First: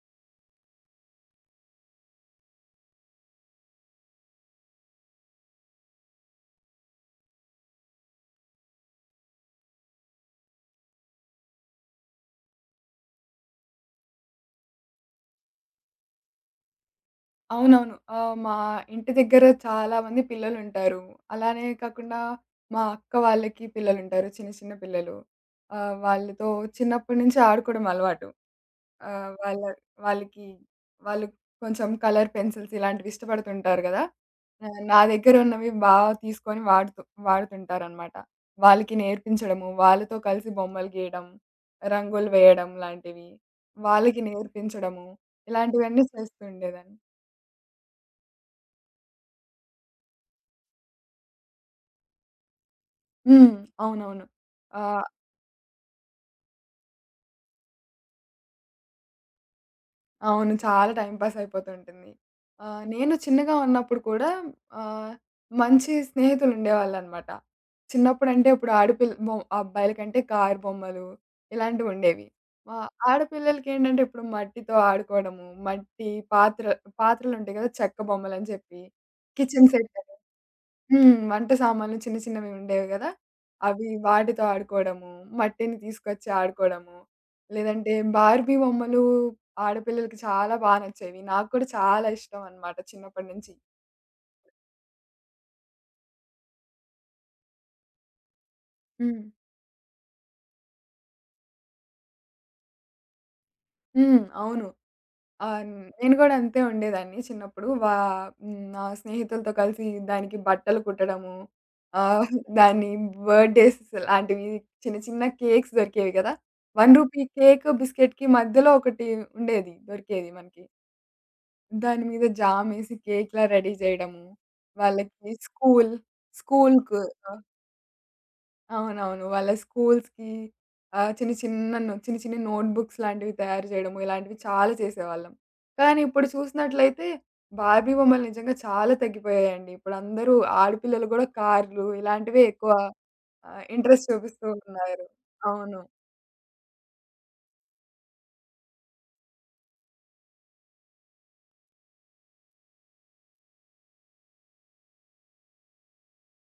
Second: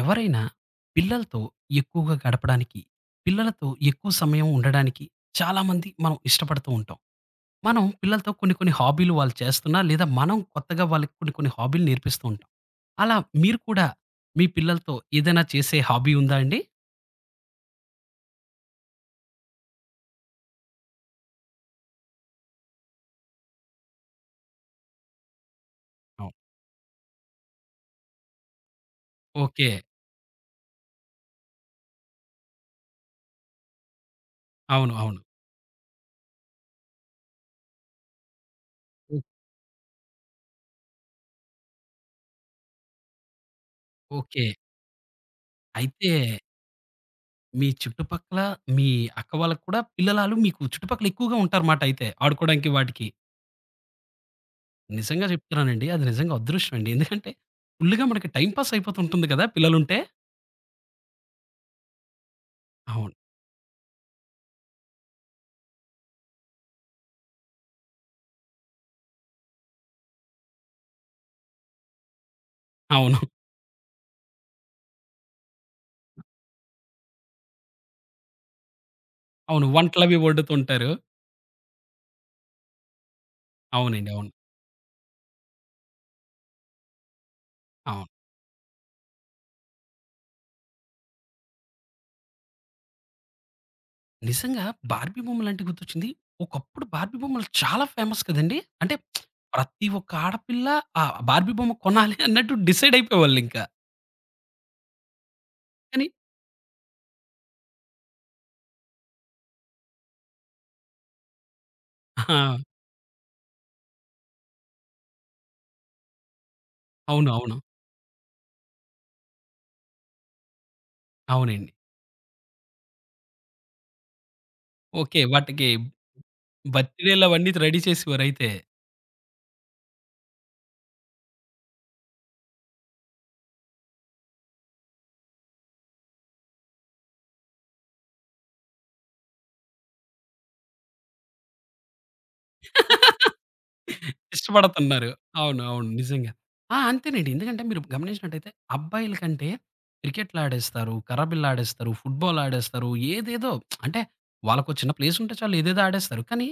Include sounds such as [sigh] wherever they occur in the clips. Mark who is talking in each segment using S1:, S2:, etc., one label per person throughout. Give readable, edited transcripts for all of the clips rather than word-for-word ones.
S1: ఎవరైనా పిల్లలతో ఎక్కువగా గడపడానికి, పిల్లలతో ఎక్కువ సమయం ఉండడానికి చాలామంది మనం ఇష్టపడుతూ ఉంటాం. మనం పిల్లలతో కొన్ని కొన్ని హాబీలు వాళ్ళు చేస్తున్నా లేదా మనం కొత్తగా వాళ్ళకి కొన్ని కొన్ని హాబీలు నేర్పిస్తూ ఉంటాం. అలా మీరు కూడా మీ పిల్లలతో ఏదైనా చేసే హాబీ ఉందా అండి?
S2: అవునవును. మా ఇంటి దగ్గర చాలా మంది పిల్లలుంటారు. అలానే కాకుండా మా అక్క వాళ్ళకి పిల్లలుంటారు. చిన్న చిన్న పిల్లలు.
S1: అవును.
S2: వాళ్ళతో చిన్నప్పటి నుంచి ఆడుకోవడం అలవాటు. ఆహ్, వాళ్ళ
S1: ఓకే.
S2: వాళ్ళకి వాళ్ళు కొంచెం కలర్ పెన్సిల్స్ ఇలాంటివి ఇష్టపడుతుంటారు గదా!
S1: అవును.
S2: నా
S1: అవును.
S2: దగ్గర ఉన్నవి బాగా తీసుకొని వాడుతుంటారనమాట. వాళ్ళకి
S1: ఓ
S2: నేర్పించడము, వాళ్ళతో కలిసి బొమ్మలు గీయడం, రంగులు వేయడం లాంటివి, వాళ్ళకి
S1: ఓకే.
S2: నేర్పించడము, ఇలాంటివన్నీ
S1: అయితే
S2: చేస్తూ ఉండేదాన్ని.
S1: మీ చుట్టుపక్కల మీ అక్క వాళ్ళకి కూడా పిల్లలాలు మీకు చుట్టుపక్కల ఎక్కువగా ఉంటారు మాట అయితే ఆడుకోవడానికి వాటికి.
S2: హ్మ్. అవునవును. ఆహ్,
S1: నిజంగా చెప్తున్నానండి. అది నిజంగా అదృష్టం అండి. ఎందుకంటే ఫుల్‌గా మనకి టైమ్ పాస్ అయిపోతుంటుంది కదా! పిల్లలుంటే.
S2: అవును. చాలా టైమ్ పాస్ అయిపోతుంటుంది.
S1: అవును.
S2: నేను చిన్నగా ఉన్నప్పుడు కూడా ఆహ్, మంచి స్నేహితులుండేవాళ్ళనమాట. చిన్నప్పుడంటే ఇప్పుడు ఆడపిల్ల బొ అబ్బాయిల కంటే కారు బొమ్మలు ఇలాంటివుండేవి.
S1: అవును.
S2: ఆడపిల్లలకేంటంటే ఇప్పుడు మట్టితో ఆడుకోవడము, మట్టి పాత్ర పాత్రలుంటాయి కదా! చెక్క బొమ్మలని చెప్పి,
S1: అవును.
S2: Kitchen set.
S1: వంటలవి వండుతుంటారు.
S2: హ్మ్. వంట సామాన్లు చిన్న చిన్నవి ఉండేవి గదా! అవి
S1: అవునండి. అవును.
S2: వాటితో ఆడుకోవడము, మట్టిని తీసుకొచ్చి ఆడుకోవడము, లేదంటే
S1: అవును.
S2: బార్బీ బొమ్మలు ఆడపిల్లలకి చాలా బా నచ్చేవి. నాకు కూడా చాలా ఇష్టం అన్నమాట చిన్నప్పటి నుంచి.
S1: నిజంగా బార్బీ బొమ్మలంటే గుర్తొచ్చింది. ఒకప్పుడు బార్బీ బొమ్మలు చాలా ఫేమస్ కదండీ! అంటే
S2: హ్మ్.
S1: ప్రతి ఒక్క ఆడపిల్ల ఆ బార్బీ బొమ్మ కొనాలి అన్నట్టు డిసైడ్ అయిపోయేవాళ్ళింక.
S2: హ్మ్. అవును. ఆహ్,
S1: కానీ
S2: నేను గూడా అంతే ఉండేదాన్ని చిన్నప్పుడు. హ్మ్. నా స్నేహితులతో కలిసి దానికి బట్టలు కుట్టడము, ఆహ్,
S1: ఆ!
S2: దాన్ని బర్త్‌డేస్ లాంటివి చిన్న చిన్న కేక్స్ దొరికేవి గదా! రూ. 1
S1: అవును. అవును.
S2: కేక్ బిస్కెట్‌కి మధ్యలో ఒకటి ఉండేది. దొరికేది మనకి.
S1: అవునండి.
S2: దాని మీద జామేసి కేక్‌లా రెడీ జేయడము.
S1: ఓకే.
S2: వాళ్ళకి
S1: వాటికి
S2: స్కూల్ స్కూల్‌కు.
S1: బర్త్
S2: ఆహ్,
S1: డే‌లవన్నీ రెడీ చేసేవారైతే.
S2: అవునవును. వాళ్ళ స్కూల్స్‌కి ఆహ్, చిన్న చిన్న నో చిన్న చిన్న నోట్ బుక్స్ లాంటివి తయారు జేయడము. ఇలాంటివి చాలా చేసేవాళ్ళం. కానీ ఇప్పుడు చూసినట్లయితే బార్బీ బొమ్మలు నిజంగా చాలా తగ్గిపోయాయండి. ఇప్పుడందరూ ఆడపిల్లలు గూడా కార్‌లు ఇలాంటివే ఎక్కువ ఇంట్రెస్ట్ చూపిస్తూ ఉన్నారు.
S1: ఇష్టపడుతున్నారు. అవును.
S2: అవును.
S1: అవును. నిజంగా. ఆ! అంతేనండి. ఎందుకంటే మీరు గమనించినట్టయితే అబ్బాయిల కంటే క్రికెట్‌లాడేస్తారు, కర్రబిల్లాడేస్తారు, ఫుట్‌బాలాడేస్తారు. ఏదేదో అంటే వాళ్ళకో చిన్న ప్లేసుంటే చాలు ఏదేదో ఆడేస్తారు. కానీ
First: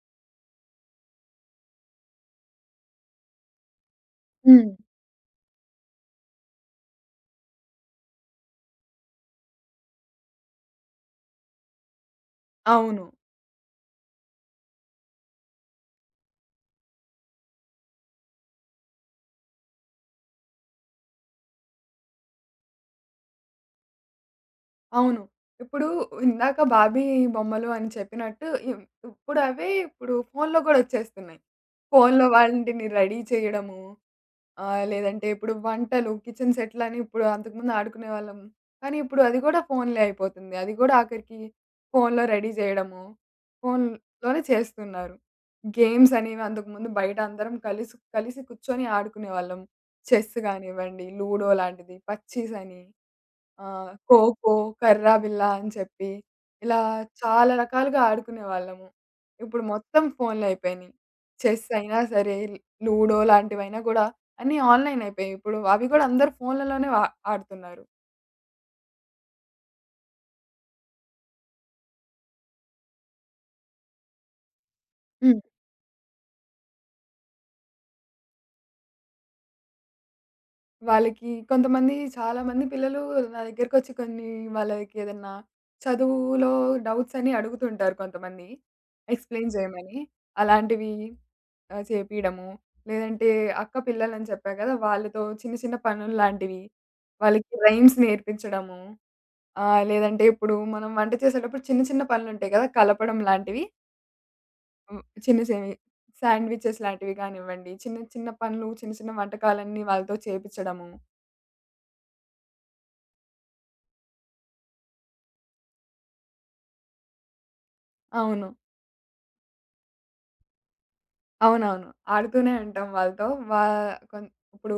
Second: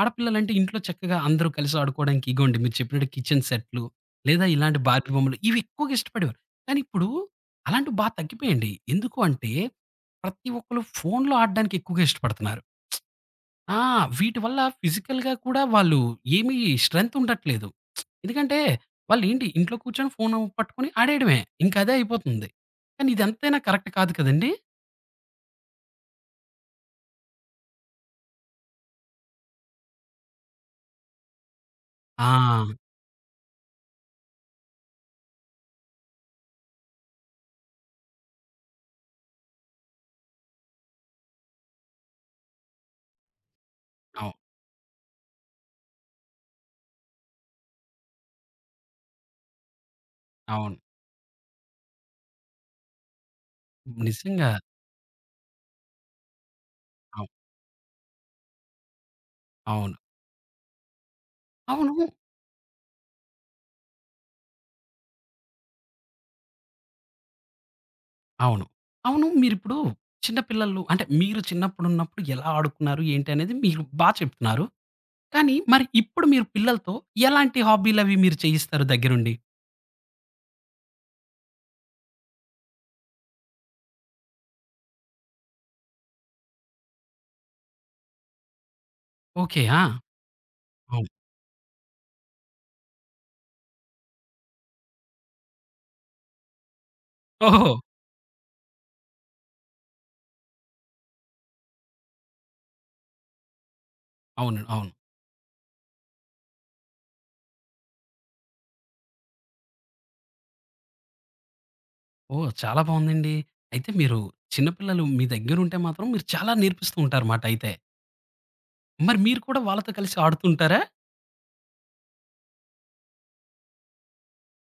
S1: ఆడపిల్లలంటే ఇంట్లో చక్కగా అందరూ కలిసి ఆడుకోవడానికి ఇగోండి మీరు చెప్పినట్టు కిచెన్ సెట్లు లేదా
S2: హ్మ్.
S1: ఇలాంటి బార్బీ బొమ్మలు ఇవి ఎక్కువగా ఇష్టపడేవారు. కానీ ఇప్పుడు అలాంటివి బా తగ్గిపోయాయండి. ఎందుకు అంటే ప్రతి ఒక్కళ్ళు ఫోనులో ఆడడానికి ఎక్కువగా ఇష్టపడుతున్నారు.
S2: అవును.
S1: ఆ! వీటి వల్ల ఫిజికల్‌గా కూడా వాళ్ళు ఏమి స్ట్రెంత్ ఉండట్లేదు. ఎందుకంటే వాళ్ళేంటి ఇంట్లో కూర్చొని ఫోను పట్టుకొని ఆడేయడమే. ఇంకా అదే అయిపోతుంది. కానీ ఇదంతైనా కరెక్ట్ కాదు కదండీ!
S2: అవును. ఇప్పుడు ఇందాక 'బార్బీ' బొమ్మలు అని చెప్పినట్టు ఇప్పుడు అవే ఇప్పుడు ఫోన్‌లో గూడా వచ్చేస్తున్నాయి. ఫోన్‌లో
S1: ఆ!
S2: వాటిని రెడీ చేయడము, లేదంటే ఇప్పుడు వంటలు కిచెన్ సెట్‌లని ఇప్పుడు అంతకుముందు ఆడుకునేవాళ్ళం. కానీ ఇప్పుడు అది గూడా ఫోన్‌లే అయిపోతుంది. అది గూడా ఆఖరికి ఫోన్‌లో రెడీ చేయడము,
S1: అవును.
S2: ఫోన్‌లోనే చేస్తున్నారు. గేమ్స్ అనేవి అంతకుముందు బయట అందరం కలిసి కలిసి కూర్చొని ఆడుకునేవాళ్ళం. చెస్
S1: అవును.
S2: గానివ్వండి, లూడో లాంటిది, పచ్చీసని. ఆ!
S1: నిజంగా.
S2: ఖోఖో, కర్రా బిల్ల అని చెప్పి ఇలా
S1: అవు
S2: చాలా రకాలుగా ఆడుకునేవాళ్ళము. ఇప్పుడు
S1: అవును.
S2: మొత్తం ఫోన్‌లయిపోయినియి. చెస్
S1: అవును.
S2: అయినా సరే, లూడో లాంటివైనా గూడా అన్నీ ఆన్‌లైన్ అయిపోయాయి. ఇప్పుడు అవి గూడా అందరూ ఫోన్‌లలోనే ఆడుతున్నారు.
S1: అవును. అవును. మీరిప్పుడు చిన్న పిల్లలు అంటే మీరు చిన్నప్పుడున్నప్పుడు ఎలా ఆడుకున్నారు? ఏంటి? అనేది మీరు బా చెప్తున్నారు.
S2: హ్మ్.
S1: కానీ మరి ఇప్పుడు మీరు పిల్లలతో ఎలాంటి హాబీలవి మీరు చేయిస్తారు దగ్గరుండి?
S2: వాళ్ళకి చాలా మంది పిల్లలు నా దగ్గరకొచ్చి కొన్ని వాళ్ళకి ఏదన్నా చదువులో డౌట్స్ అని అడుగుతుంటారు కొంతమంది ఎక్స్‌ప్లెయిన్
S1: ఓకే. ఆ!
S2: జేయమని. అలాంటివి
S1: అవును.
S2: ఆ! చేపియడము. లేదంటే అక్క పిల్లలని చెప్పా కదా! వాళ్ళతో చిన్న చిన్న పనుల్లాంటివి. వాళ్ళకి
S1: ఓహో!
S2: రైమ్స్ నేర్పించడము. లేదంటే ఇప్పుడు మనం వంట చేసేటప్పుడు చిన్న చిన్న పనులుంటాయి కదా! కలపడం లాంటివి.
S1: అవును. అవును.
S2: హ్మ్. చిన్న చిన్నవి శాండ్‌విచెస్ లాంటివి కానివ్వండి. చిన్న చిన్న పనులు, చిన్న చిన్న వంటకాలన్నీ వాళ్ళతో చేపిచ్చడము.
S1: ఓహ్! చాలా బావుందండి. అయితే మీరు చిన్న పిల్లలు మీ దగ్గరుంటే మాత్రం మీరు చాలా నేర్పిస్తూ ఉంటారుమాట అయితే.
S2: అవును.
S1: మరి మీరు కూడా వాళ్ళతో కలిసి ఆడుతుంటారా?
S2: అవునవును. ఆడుతూనే ఉంటాం వాళ్ళతో. వా కొన్ ఇప్పుడు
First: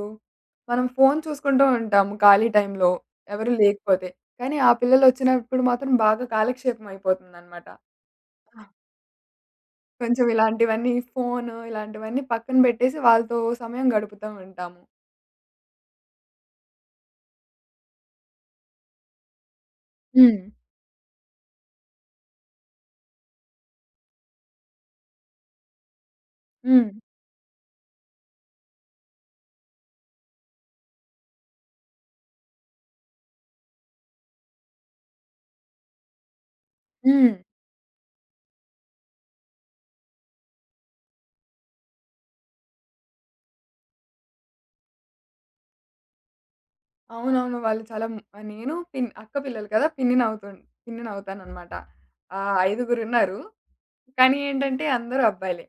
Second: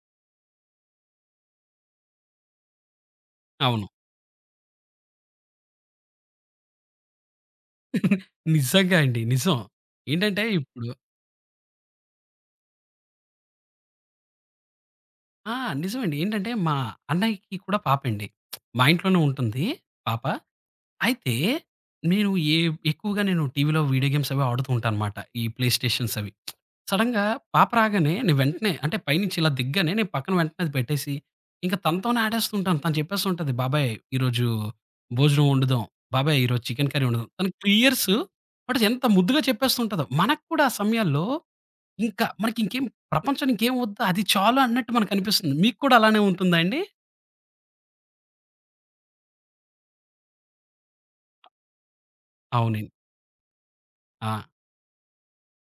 S2: మనం ఫోన్ చూసుకుంటూ ఉంటాము ఖాళీ టైంలో ఎవరు
S1: అవును.
S2: లేకపోతే. కానీ ఆ పిల్లలొచ్చినప్పుడు మాత్రం బాగా కాలక్షేపం అయిపోతుందనమాట. ఆ!
S1: నిజంగా అండి. నిజం.
S2: కొంచెం
S1: ఏంటంటే ఇప్పుడు
S2: ఇలాంటివన్నీ ఫోను ఇలాంటివన్నీ పక్కన బెట్టేసి వాళ్ళతో సమయం గడుపుతా ఉంటాము.
S1: ఆ! నిజమండి. ఏంటంటే మా అన్నయ్యకి కూడా పాపండి. మా ఇంట్లోనే ఉంటుంది పాప.
S2: హ్మ్.
S1: అయితే నేను ఏ ఎక్కువగా నేను టీవీలో వీడియో గేమ్స్ అవి ఆడుతూ ఉంటానన్నమాట. ఈ ప్లే స్టేషన్స్ అవి.
S2: హ్మ్.
S1: సడెన్‌గా పాప రాగానే నేను వెంటనే అంటే పైనుంచి ఇలా దిగ్గానే నేను పక్కన వెంటనే అది పెట్టేసి, ఇంకా తనతోనే ఆడేస్తుంటాను. తను చెప్పేస్తూ ఉంటది, "బాబాయ్ ఈరోజు భోజనం వండుదాం. బాబాయ్ ఈరోజు చికెన్ కర్రీ వండుదాం."
S2: హ్మ్.
S1: తనకి 3 ఇయర్స్ బట్ ఎంత ముద్దుగా చెప్పేస్తూ ఉంటదో. మనకు కూడా ఆ సమయాల్లో ఇంకా మనకి ఇంకేం ప్రపంచం ఇంకేం వద్దు అది చాలు అన్నట్టు మనకనిపిస్తుంది. మీకు కూడా అలానే ఉంటుందా అండి?
S2: అవునవును. వాళ్ళు చాలా మ్ నేను పిన్ అక్క పిల్లలు కదా! పిన్ని నవ్వుతున్ పిన్ని నవ్వుతాననమాట. ఆ
S1: అవునండి.
S2: ఐదుగురున్నారు.
S1: ఆ!
S2: కానీ ఏంటంటే అందరూ అబ్బాయిలే.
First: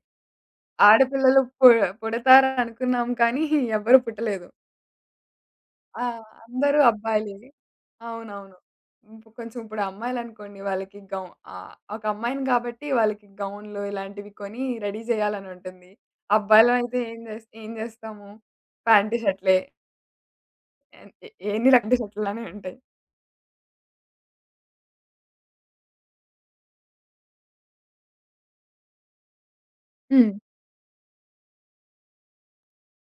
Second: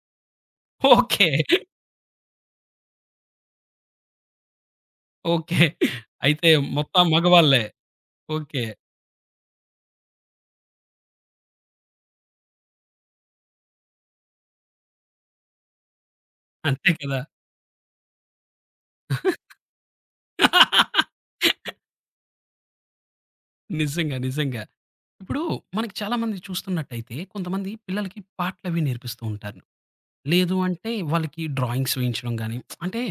S1: ఓకే.
S2: ఆడపిల్లలు పు పుడతారనుకున్నాం కానీ ఎవ్వరు పుట్టలేదు.
S1: ఓకే.
S2: ఆ!
S1: అయితే
S2: అందరూ
S1: మొత్తం
S2: అబ్బాయిలే.
S1: మగవాళ్ళే.
S2: అవునవును.
S1: ఓకే.
S2: ఇంక కొంచెం ఇప్పుడు అమ్మాయిలనుకోండి వాళ్ళకి గౌ ఒక అమ్మాయిని కాబట్టి వాళ్ళకి గౌన్‌లు ఇలాంటివి కొని రెడీ జేయాలని ఉంటుంది.
S1: అంతే
S2: అబ్బాయిలమైతే
S1: కదా!
S2: ఏం జేస్తాము? ప్యాంటీ షర్ట్‌లే ఎన్ ఎన్ని రకాల షర్ట్‌లనే ఉంటాయి.
S1: నిజంగా. నిజంగా. ఇప్పుడు మనకి చాలా మంది చూస్తున్నట్టయితే కొంతమంది పిల్లలకి పాటలవి నేర్పిస్తూ ఉంటారు.
S2: హ్మ్.
S1: లేదు అంటే వాళ్ళకి డ్రాయింగ్స్ వేయించడం గాని, అంటే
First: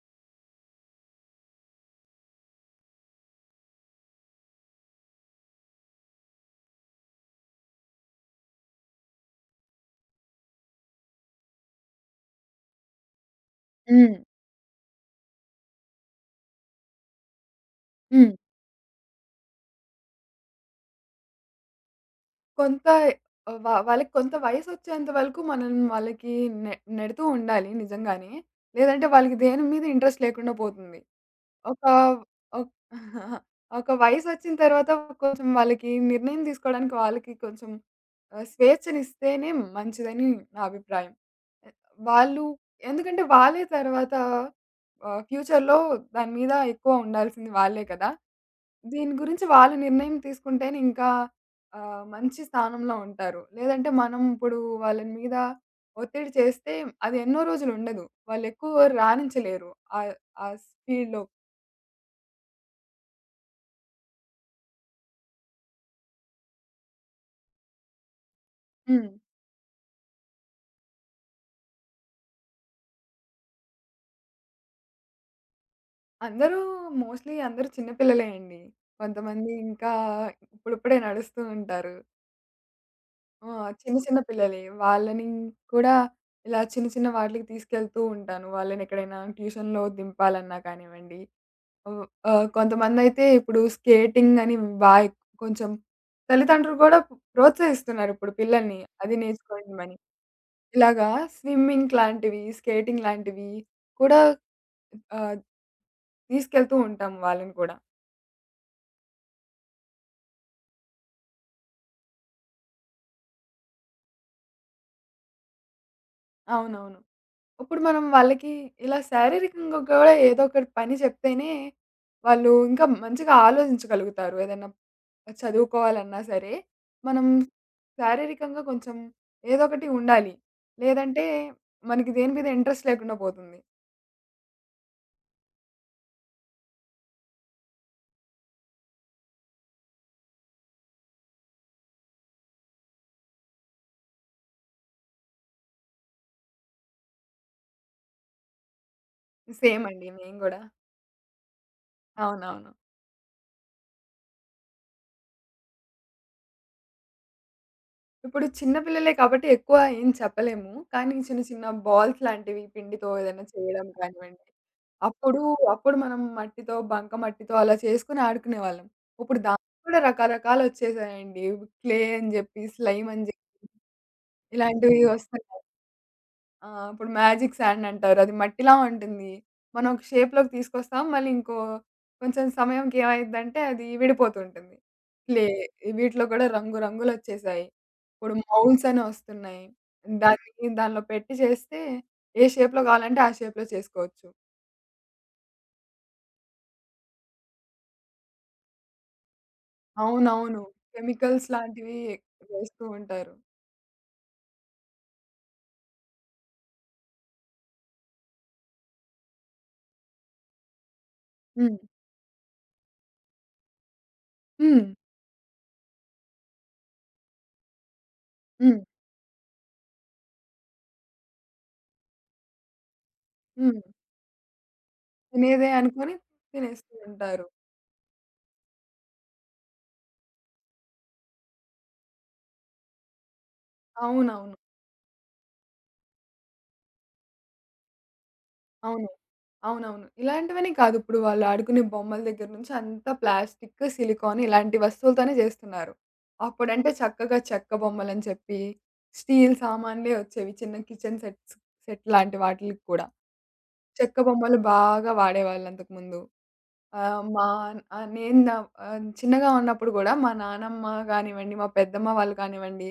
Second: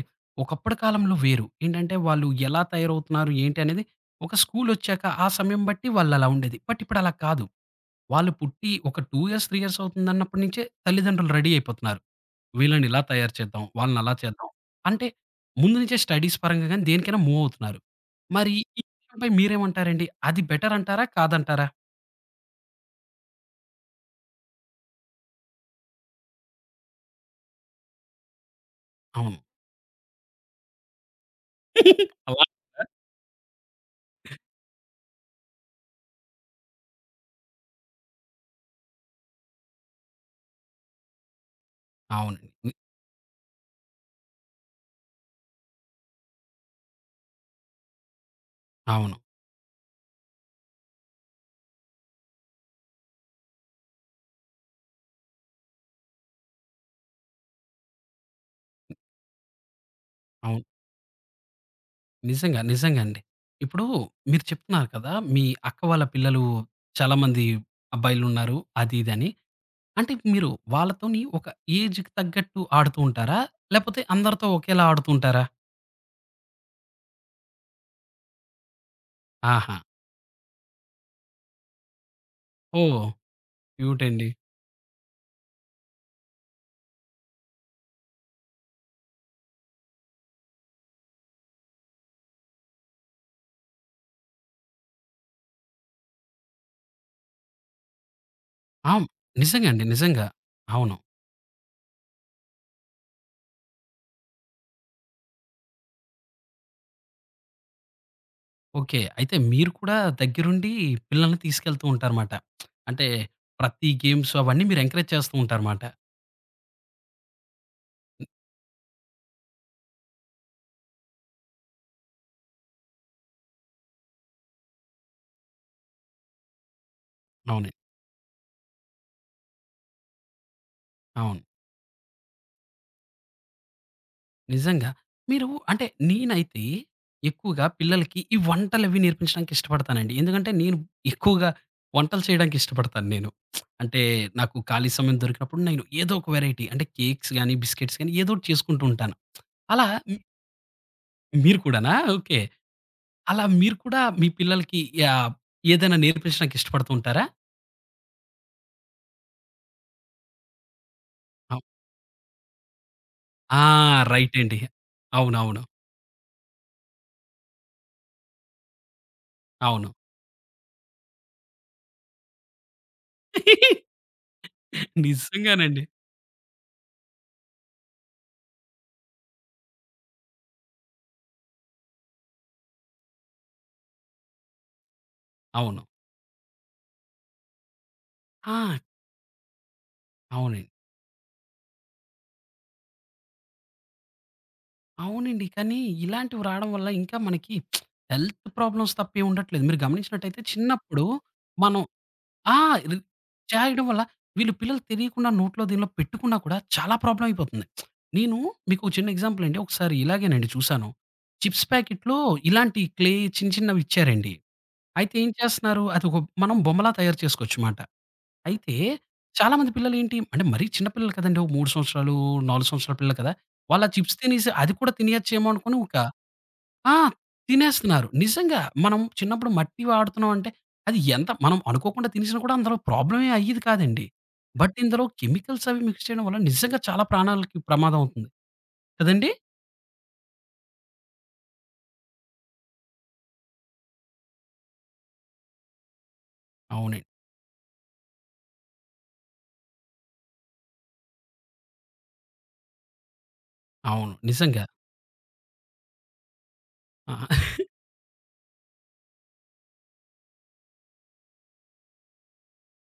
S1: ఒకప్పటి కాలంలో వేరు. ఏంటంటే వాళ్ళు ఎలా తయారవుతున్నారు ఏంటి అనేది ఒక స్కూలొచ్చాక ఆ సమయం బట్టి వాళ్ళలా ఉండేది. బట్ ఇప్పుడలా కాదు. వాళ్ళు పుట్టి ఒక 2 ఇయర్స్, 3 ఇయర్స్ అవుతుందన్నప్పటి నుంచే తల్లిదండ్రులు రెడీ అయిపోతున్నారు. వీళ్ళని ఇలా తయారు చేద్దాం, వాళ్ళని అలా
S2: హ్మ్.
S1: చేద్దాం. అంటే ముందు నుంచే స్టడీస్ పరంగా గాని దేనికైనా మూవ్ అవుతున్నారు.
S2: హ్మ్.
S1: మరి ఈ విషయంపై మీరేమంటారండి? అది బెటర్ అంటారా? కాదంటారా?
S2: కొంత ఆహ్, వా వాళ్ళకి కొంత వయసొచ్చేంత వరకు మనం వాళ్ళకి నె నెడుతూ ఉండాలి నిజంగానే. లేదంటే వాళ్ళకి
S1: అవును.
S2: దేని మీద ఇంట్రెస్ట్ లేకుండా పోతుంది. ఒక
S1: అలా
S2: ఒక్ [laughs] ఒక వయసొచ్చిన తర్వాత కొంచెం వాళ్ళకి నిర్ణయం తీసుకోవడానికి వాళ్ళకి కొంచెం స్వేచ్ఛనిస్తేనే మంచిదని నా అభిప్రాయం. ఆహ్, వాళ్ళు
S1: అవునండి.
S2: ఎందుకంటే వాళ్ళే తర్వాత ఫ్యూచర్‌లో దాని మీద ఎక్కువ ఉండాల్సింది వాళ్ళే కదా! దీని
S1: అవును.
S2: గురించి వాళ్ళు నిర్ణయం తీసుకుంటేనే ఇంకా మంచి స్థానంలో ఉంటారు. లేదంటే మనం ఇప్పుడు వాళ్ళ మీద ఒత్తిడి చేస్తే అది ఎన్నో రోజులుండదు. వాళ్ళెక్కువ రాణించలేరు. ఆహ్, ఆ
S1: అవును.
S2: స్పీడ్‌లో.
S1: నిజంగా. నిజంగా అండి. ఇప్పుడు మీరు చెప్తున్నారు కదా! మీ అక్క వాళ్ళ పిల్లలు చాలా మంది అబ్బాయిలున్నారు అది,
S2: హ్మ్.
S1: ఇది అని. అంటే మీరు వాళ్ళతోని ఒక ఏజ్‌కి తగ్గట్టు ఆడుతూ ఉంటారా? లేపోతే అందరితో ఒకేలా ఆడుతూ ఉంటారా?
S2: అందరూ మోస్ట్‌లీ అందరూ చిన్న పిల్లలే అండి. కొంతమంది
S1: ఆహా!
S2: ఇంకా ఇప్పుడిప్పుడే నడుస్తూ ఉంటారు.
S1: ఓహ్!
S2: ఆ! చిన్న
S1: క్యూట్
S2: చిన్న
S1: అండి.
S2: పిల్లలే. వాళ్ళని కూడా ఇలా చిన్న చిన్న వాటిలకి తీసుకెళ్తూ ఉంటాను. వాళ్ళనెక్కడైనా ట్యూషన్‌లో దింపాలన్నా కానివ్వండి, హ్మ్, కొంతమందైతే ఇప్పుడు స్కేటింగ్ అని బా ఎక్ కొంచెం తల్లిదండ్రులు కూడా ప్రోత్సహిస్తున్నారు ఇప్పుడు పిల్లల్ని.
S1: ఆ!
S2: అది
S1: నిజంగా అండి.
S2: నేర్చుకోమని.
S1: నిజంగా. అవును.
S2: ఇలాగా స్విమ్మింగ్ లాంటివి, స్కేటింగ్ లాంటివి కూడా ఆహ్, తీసుకెళ్తూ ఉంటాము వాళ్ళని కూడా.
S1: ఓకే. అయితే మీరు కూడా దగ్గరుండి పిల్లల్ని తీసుకెళ్తూ ఉంటారన్నమాట. అంటే ప్రతి గేమ్స్ అవన్నీ మీరు ఎంకరేజ్ చేస్తూ ఉంటారన్నమాట.
S2: అవునవును. ఇప్పుడు మనం వాళ్ళకి ఇలా శారీరకంగా కూడా ఏదో ఒకటి పని చెప్తేనే, వాళ్ళు ఇంకా మంచిగా ఆలోచించగలుగుతారు. ఏదైనా చదువుకోవాలన్నా సరే, మనం
S1: అవును.
S2: శారీరకంగా కొంచెం ఏదో ఒకటి ఉండాలి. లేదంటే
S1: అవును.
S2: మనకి దేని మీద ఇంట్రెస్ట్ లేకుండా పోతుంది.
S1: నిజంగా. మీరు అంటే నేనైతే ఎక్కువగా పిల్లలకి ఈ వంటలవి నేర్పించడానికి ఇష్టపడతానండి. ఎందుకంటే నేను ఎక్కువగా వంటలు చేయడానికి ఇష్టపడతాను నేను. అంటే నాకు ఖాళీ సమయం దొరికినప్పుడు నేను ఏదో ఒక వేరైటీ అంటే కేక్స్ గాని, బిస్కెట్స్ గాని ఏదో ఒకటి చేసుకుంటూ ఉంటాను.
S2: సేమ్
S1: అలా
S2: అండి
S1: మ్
S2: నేను గూడా.
S1: మీరు కూడానా? ఓకే.
S2: అవునవును.
S1: అలా మీరు కూడా మీ పిల్లలకి యాహ్! ఏదైనా నేర్పించడానికి ఇష్టపడుతూ ఉంటారా?
S2: ఇప్పుడు చిన్న పిల్లలే కాబట్టి ఎక్కువ ఏం చెప్పలేము. కానీ చిన్న
S1: అవ్
S2: చిన్న బాల్స్ లాంటివి పిండితో ఏదైనా
S1: ఆ!
S2: చేయడం
S1: రైట్
S2: కానివ్వండి.
S1: అండి.
S2: అప్పుడు,
S1: అవునవును.
S2: అప్పుడు మనం మట్టితో, బంకమట్టితో అలా చేసుకొని ఆడుకునేవాళ్ళం. ఇప్పుడు దానికి
S1: అవును.
S2: కూడా రకరకాలొచ్చేసాయండి. క్లే అని జెప్పి, స్లైమ్ అని జెప్పి
S1: [laughs]
S2: ఇలాంటివి వస్తున్నాయి.
S1: నిజంగానండి.
S2: ఆ! ఇప్పుడు మ్యాజిక్ సాండ్ అంటారు. అది మట్టిలా ఉంటుంది. మనం ఒక షేప్‌లోకి తీసుకొస్తాం. మళ్ళీ ఇంకో కొంచెం సమయంకి ఏమైద్దంటే అది విడిపోతుంటుంది. క్లే
S1: అవును.
S2: వీటిలో కూడా రంగు రంగులొచ్చేసాయి. ఇప్పుడు
S1: ఆ!
S2: మౌల్డ్స్ అని వస్తున్నాయి. దాన్ని
S1: అవునండి.
S2: దానిలో పెట్టి చేస్తే ఏ షేప్‌లో కావాలంటే ఆ షేప్‌లో చేసుకోవచ్చు.
S1: అవునండి. కానీ ఇలాంటివి రాడం వల్ల ఇంకా మనకి హెల్త్ ప్రాబ్లమ్స్ తప్ప ఏం ఉండట్లేదు. మీరు గమనించినట్టయితే
S2: అవునవును.
S1: చిన్నప్పుడు
S2: కెమికల్స్
S1: మనం
S2: లాంటివి
S1: ఆ!
S2: వేస్తూ
S1: రి
S2: ఉంటారు.
S1: చేయడం వల్ల వీళ్ళు పిల్లలు తెలియకుండా నోట్లో దీనిలో పెట్టుకున్నా కూడా చాలా ప్రాబ్లమ్ అయిపోతుంది. నేను మీకు ఒక చిన్న ఎగ్జాంపుల్ అండి. ఒకసారి ఇలాగేనండి చూసాను. చిప్స్
S2: హ్మ్.
S1: ప్యాకెట్‌లో ఇలాంటి క్లే చిన్న చిన్నవి ఇచ్చారండి.
S2: హ్మ్.
S1: అయితే ఏం చేస్తున్నారు? అది ఒక మనం బొమ్మలా తయారు చేసుకోవచ్చుమాట. అయితే
S2: హ్మ్.
S1: చాలామంది పిల్లలేంటి అంటే మరీ చిన్న పిల్లలు కదండీ! ఓ 3 సంవత్సరాలు, 4 సంవత్సరాల పిల్లలు కదా!
S2: హ్మ్.
S1: వాళ్ళా చిప్స్ తినేసి అది కూడా తినేయచ్చేమో
S2: తినేదే
S1: అనుకోని ఒక
S2: అనుకోని
S1: ఆ!
S2: తినేస్తూ ఉంటారు.
S1: తినేస్తున్నారు. నిజంగా మనం చిన్నప్పుడు మట్టివి ఆడుతున్నాం అంటే అది ఎంత మనం అనుకోకుండా తినేసినా కూడా అందులో ప్రాబ్లమ్ ఏం అయ్యేది కాదండి.
S2: అవునవును.
S1: బట్ ఇందులో కెమికల్స్ అవి మిక్స్ చేయడం వల్ల నిజంగా చాలా ప్రాణాలకి ప్రమాదం అవుతుంది.
S2: అవును.
S1: కదండీ!
S2: అవునవును. ఇలాంటివనే కాదు ఇప్పుడు వాళ్ళు ఆడుకునే బొమ్మల దగ్గర నుంచి అంతా ప్లాస్టిక్, సిలికాన్ ఇలాంటి వస్తువులతోనే చేస్తున్నారు. అప్పుడంటే
S1: అవునండి.
S2: చక్కగా చెక్క బొమ్మలని చెప్పి, స్టీల్ సామాన్లే వచ్చేవి చిన్న కిచెన్ సెట్ లాంటి వాటిలికి కూడా.
S1: అవును.
S2: చెక్క బొమ్మలు
S1: నిజంగా.
S2: బాగా వాడేవాళ్ళు అంతకుముందు.
S1: ఆ!
S2: ఆహ్, మా ఆహ్, నేను నా ఆహ్, చిన్నగా ఉన్నప్పుడు గూడా మా నానమ్మ గానివ్వండి, మా పెద్దమ్మ వాళ్ళు కానివ్వండి,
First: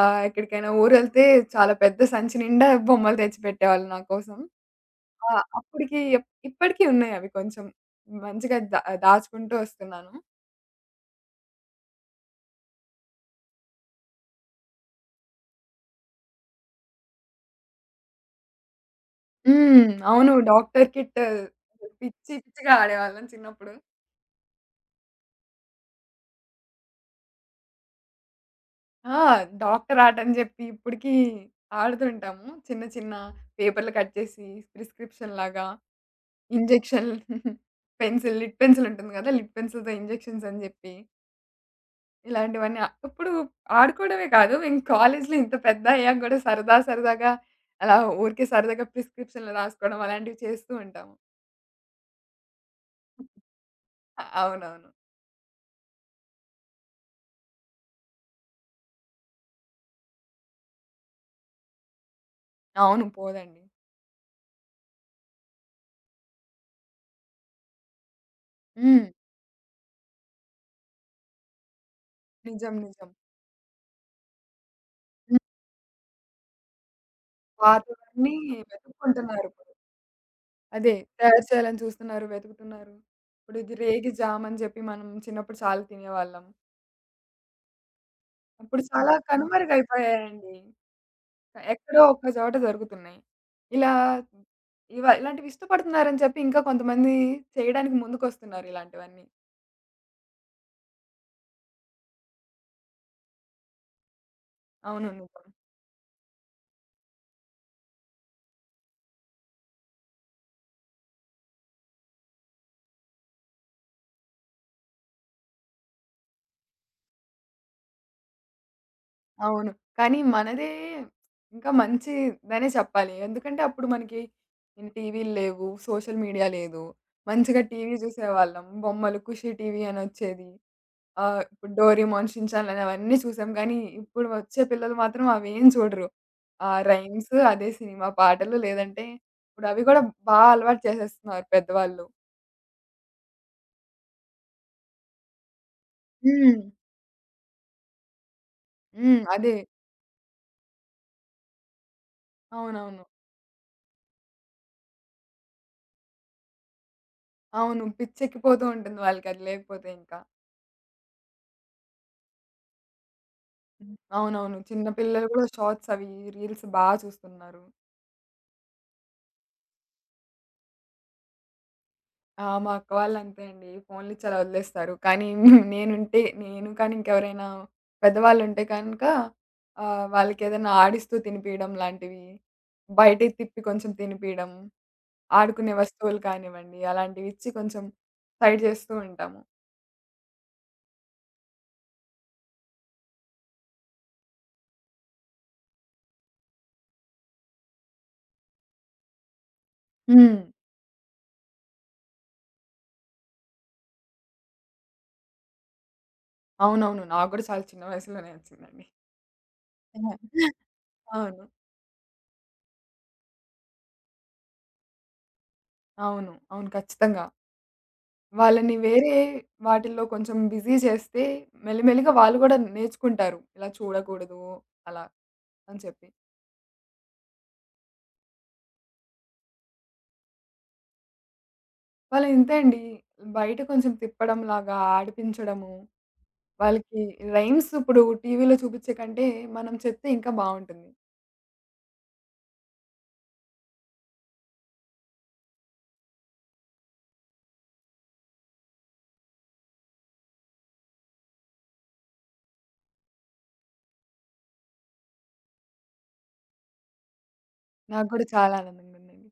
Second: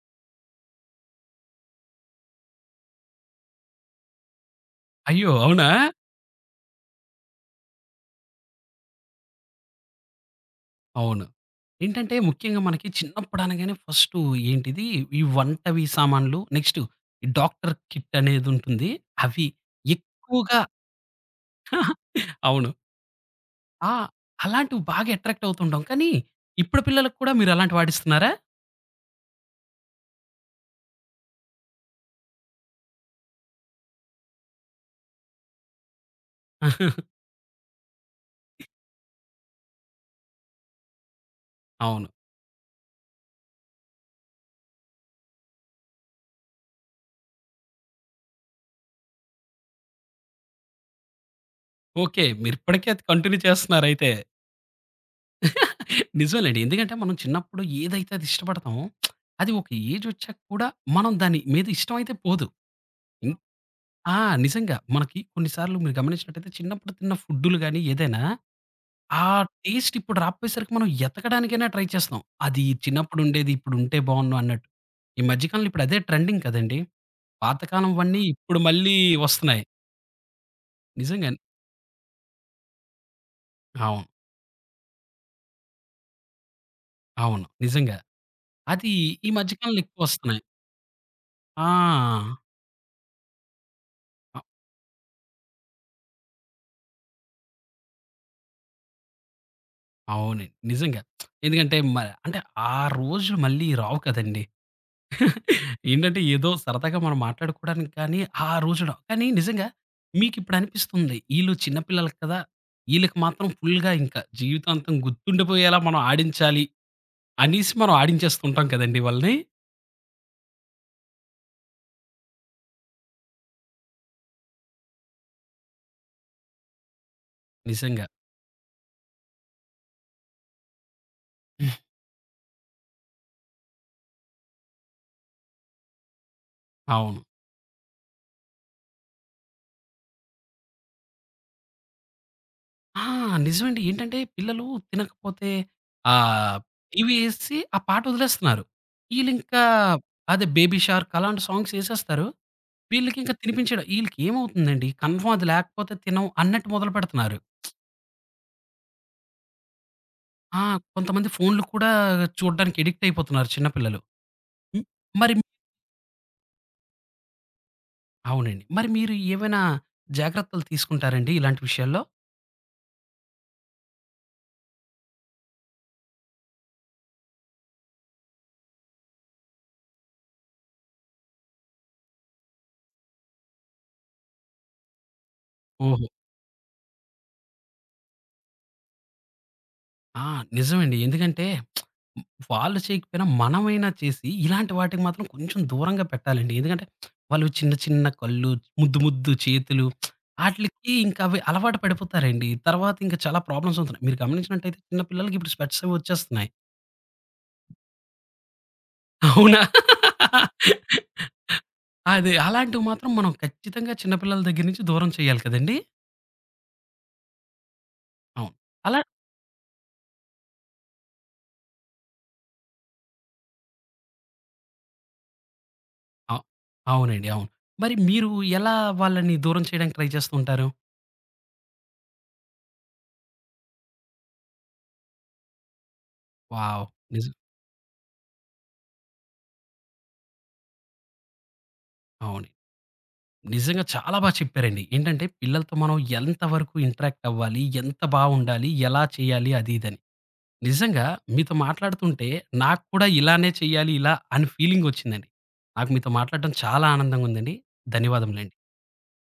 S2: ఎక్కడికైనా ఊరెళ్తే చాలా పెద్ద సంచి నిండా బొమ్మలు తెచ్చిపెట్టేవాళ్ళు నా కోసం.
S1: అయ్యో!
S2: ఆ!
S1: అవునా?
S2: అప్పటికి ఎప్ ఇప్పటికి ఉన్నాయవి కొంచెం. మంచిగా దాచుకుంటూ వస్తున్నాను.
S1: అవును. ఏంటంటే ముఖ్యంగా మనకి చిన్నప్పుడు అనగానే ఫస్టు ఏంటిది ఈ వంటవి సామాన్లు, నెక్స్ట్ ఈ డాక్టర్ కిట్ అనేదుంటుంది. అవి
S2: హ్మ్. అవును.
S1: ఎక్కువగా
S2: డాక్టర్ కిట్
S1: [laughs]
S2: పిచ్చి
S1: అవును.
S2: పిచ్చిగా ఆడేవాళ్ళం చిన్నప్పుడు.
S1: ఆ! అలాంటివి బాగా అట్రాక్ట్ అవుతుంటాం. కానీ ఇప్పుడు పిల్లలకి కూడా మీరు అలాంటివి వాడిస్తున్నారా?
S2: ఆ! డాక్టర్ ఆర్ట్ అని జెప్పి ఇప్పటికి ఆడుతుంటాము. చిన్న చిన్న పేపర్లు కట్ చేసి ప్రిస్క్రిప్షన్‌లాగా ఇంజెక్షన్
S1: [laughs]
S2: [laughs] పెన్సిల్ ఉంటుంది గదా! లిడ్ పెన్సిల్‌తో ఇంజెక్షన్స్ అని జెప్పి
S1: అవును.
S2: ఇలాంటివన్నీ ఇప్పుడు ఆడుకోవడమే కాదు మేము కాలేజ్‌లో ఇంత పెద్ద అయ్యాక గూడా సరదా సరదాగా అలా ఊరికే సరదాగా ప్రిస్క్రిప్షన్‌లు రాసుకోవడం అలాంటివి చేస్తూ ఉంటాము.
S1: ఓకే. మీరు ఇప్పటికే అది కంటిన్యూ చేస్తున్నారయితే.
S2: అవునవును.
S1: [laughs] నిజమేనండి. ఎందుకంటే మనం చిన్నప్పుడు ఏదైతే అది ఇష్టపడతామో, అది ఒక ఏజొచ్చాక కూడా మనం దాని మీద ఇష్టం అయితే పోదు.
S2: అవును. పోదండి.
S1: ఆ! నిజంగా. మనకి కొన్ని సార్లు మీరు గమనించినట్టయితే చిన్నప్పుడు తిన్న ఫుడ్డులు గాని ఏదైనా,
S2: హ్మ్.
S1: ఆ టేస్ట్ ఇప్పుడు రాపోయేసరికి మనం ఎతకడానికైనా ట్రై చేస్తాం. అది
S2: నిజం. నిజం.
S1: చిన్నప్పుడుండేది ఇప్పుడుంటే బావున్ను అన్నట్టు. ఈ
S2: హ్మ్.
S1: మధ్య కాలంలో ఇప్పుడు అదే ట్రెండింగ్ కదండీ! పాతకాలంవన్నీ
S2: వాటివన్నీ
S1: ఇప్పుడు మళ్ళీ
S2: వెతుక్కుంటున్నారు.
S1: వస్తున్నాయి.
S2: అదే.
S1: నిజంగానే.
S2: తయారు చేయాలని చూస్తున్నారు, వెతుకుతున్నారు. ఇప్పుడు ఇది
S1: అవును.
S2: రేగి జామ్ అని జెప్పి మనం చిన్నప్పుడు చాలా తినేవాళ్ళం.
S1: అవును. నిజంగా.
S2: అప్పుడు
S1: అది
S2: చాలా
S1: ఈ మధ్య కాలంలో ఎక్కువొస్తున్నాయి.
S2: కనుమరుగైపోయాయండి. ఎక్కడో ఒక
S1: ఆ!
S2: చోట దొరుకుతున్నాయి. ఇలా
S1: అ
S2: ఇలాంటివి ఇష్టపడుతున్నారని చెప్పి ఇంకా కొంతమంది చేయడానికి ముందుకొస్తున్నారు ఇలాంటివన్నీ.
S1: అవునండి. నిజంగా. ఎందుకంటే అంటే ఆ రోజులు మళ్ళీ రావు కదండీ!
S2: అవును. నిజం.
S1: ఏంటంటే ఏదో సరదాగా మనం మాట్లాడుకోవడానికి కానీ, ఆ రోజున కానీ నిజంగా మీకిప్పుడు అనిపిస్తుంది ఈళ్ళు చిన్న పిల్లలు కదా! ఈళ్ళకి మాత్రం ఫుల్‌గా ఇంకా జీవితాంతం గుర్తుండిపోయేలా మనం ఆడించాలి అనేసి మనం ఆడించేస్తుంటాం కదండీ వాళ్ళని.
S2: అవును. కానీ మనదే ఇంకా మంచిదనే చెప్పాలి. ఎందుకంటే అప్పుడు మనకి ఇన్ని టీవీలు లేవు, సోషల్ మీడియా లేదు. మంచిగా టీవీ
S1: నిజంగా.
S2: చూసేవాళ్ళం. బొమ్మలు, ఖుషి టీవీ అనొచ్చేది. ఆ! ఇప్పుడు
S1: హ్మ్.
S2: 'డోరేమోన్', 'షిన్ చాన్' లని అవన్నీ చూసాం. కానీ ఇప్పుడు వచ్చే పిల్లలు మాత్రం అవేం చూడరు. ఆ
S1: అవును.
S2: రైమ్స్, అదే సినిమా పాటలు లేదంటే ఇప్పుడు అవి కూడా బా అలవాటు చేసేస్తున్నారు పెద్దవాళ్ళు.
S1: ఆ! నిజమండి. ఏంటంటే పిల్లలు తినకపోతే
S2: హ్మ్.
S1: ఆహ్, టీవీ ఏసి ఆ పాట వదిలేస్తున్నారు.
S2: హ్మ్. అదే.
S1: ఈళ్ళింకా అదే 'బేబీ షార్క్' అలాంటి సాంగ్స్ ఏసేస్తారు.
S2: అవునవును.
S1: వీళ్ళకింకా తినిపించడం ఈళ్ళకి ఏమవుతుందండి కన్ఫర్మ్ అది లేకపోతే తినం అన్నట్టు మొదలుపెడుతున్నారు.
S2: అవును. పిచ్చెక్కిపోతూ ఉంటుంది వాళ్ళకది లేకపోతే ఇంకా.
S1: ఆ! కొంతమంది ఫోన్లు కూడా చూడ్డానికి ఎడిక్ట్ అయిపోతున్నారు చిన్న
S2: హ్మ్.
S1: పిల్లలు.
S2: అవునవును.
S1: హ్మ్.
S2: చిన్న పిల్లలు
S1: మరి
S2: కూడా షార్ట్స్ అవి, రీల్స్ బా చూస్తున్నారు.
S1: అవునండి. మరి మీరు ఏమైనా జాగ్రత్తలు తీసుకుంటారండి ఇలాంటి విషయాల్లో?
S2: ఆ! మా అక్క వాళ్ళంతే అండి. ఫోన్లిచ్చి అలా వదిలేస్తారు. కానీ నేనుంటే కానీ ఇంకెవరైనా పెద్దవాళ్ళుంటే కనుక వాళ్ళకేదైనా ఆడిస్తూ తినిపియడం లాంటివి, బయటికి తిప్పి కొంచెం తినిపియడం, ఆడుకునే
S1: ఓహో!
S2: వస్తువులు కానివ్వండి, అలాంటివిచ్చి కొంచెం సైడ్ చేస్తూ ఉంటాము.
S1: ఆ! నిజమండి. ఎందుకంటే వాళ్ళు చేయకపోయినా మనమైనా చేసి ఇలాంటి వాటికి మాత్రం కొంచెం దూరంగా పెట్టాలండి. ఎందుకంటే వాళ్ళు చిన్న చిన్న కళ్ళు, ముద్దు ముద్దు చేతులు
S2: హ్మ్.
S1: ఆటిలకి ఇంకా అవి అలవాటు పడిపోతారండి. తర్వాత ఇంకా చాలా ప్రాబ్లమ్స్ అవుతున్నాయి. మీరు గమనించినట్టయితే చిన్న పిల్లలకి ఇప్పుడు స్పెట్స్ అవి వచ్చేస్తున్నాయి.
S2: అవునవును. నాకు గూడా చాలా చిన్న వయసులోనే ఒచ్చిందండి.
S1: అవునా?
S2: అవును. అవును.
S1: అది. అలాంటివి మాత్రం మనం ఖచ్చితంగా చిన్న పిల్లల దగ్గర నుంచి దూరం చేయాలి కదండీ!
S2: అవును. అవును. ఖచ్చితంగా.
S1: అవును.
S2: వాళ్ళని
S1: అలా
S2: వేరే వాటిల్లో కొంచెం బిజీ చేస్తే మెల్లిమెల్లిగా వాళ్ళు కూడా నేర్చుకుంటారు. ఇలా చూడకూడదు అలా అని చెప్పి.
S1: అవ్ అవునండి. అవును. మరి మీరు ఎలా వాళ్ళని దూరం చేయడానికి ట్రై చేస్తూ ఉంటారు?
S2: వాళ్ళు ఇంతే అండి. బయట కొంచెం తిప్పడంలాగా, ఆడిపించడము,
S1: వావ్!
S2: వాళ్ళకి
S1: నిజం
S2: రైమ్స్ ఇప్పుడు టీవీలో చూపించే కంటే మనం చెప్తే ఇంకా బావుంటుంది.
S1: అవును. నిజంగా చాలా బా చెప్పారండి. ఏంటంటే పిల్లలతో మనం ఎంత వరకు ఇంటరాక్ట్ అవ్వాలి? ఎంత బావుండాలి? ఎలా చేయాలి? అది ఇదని. నిజంగా మీతో మాట్లాడుతుంటే నాకు కూడా ఇలానే చేయాలి ఇలా అని ఫీలింగొచ్చిందండి. నాకు మీతో మాట్లాడడం చాలా ఆనందంగా ఉందండి.
S2: నాకు కూడా చాలా
S1: ధన్యవాదములండి.
S2: ఆనందంగా ఉందండి.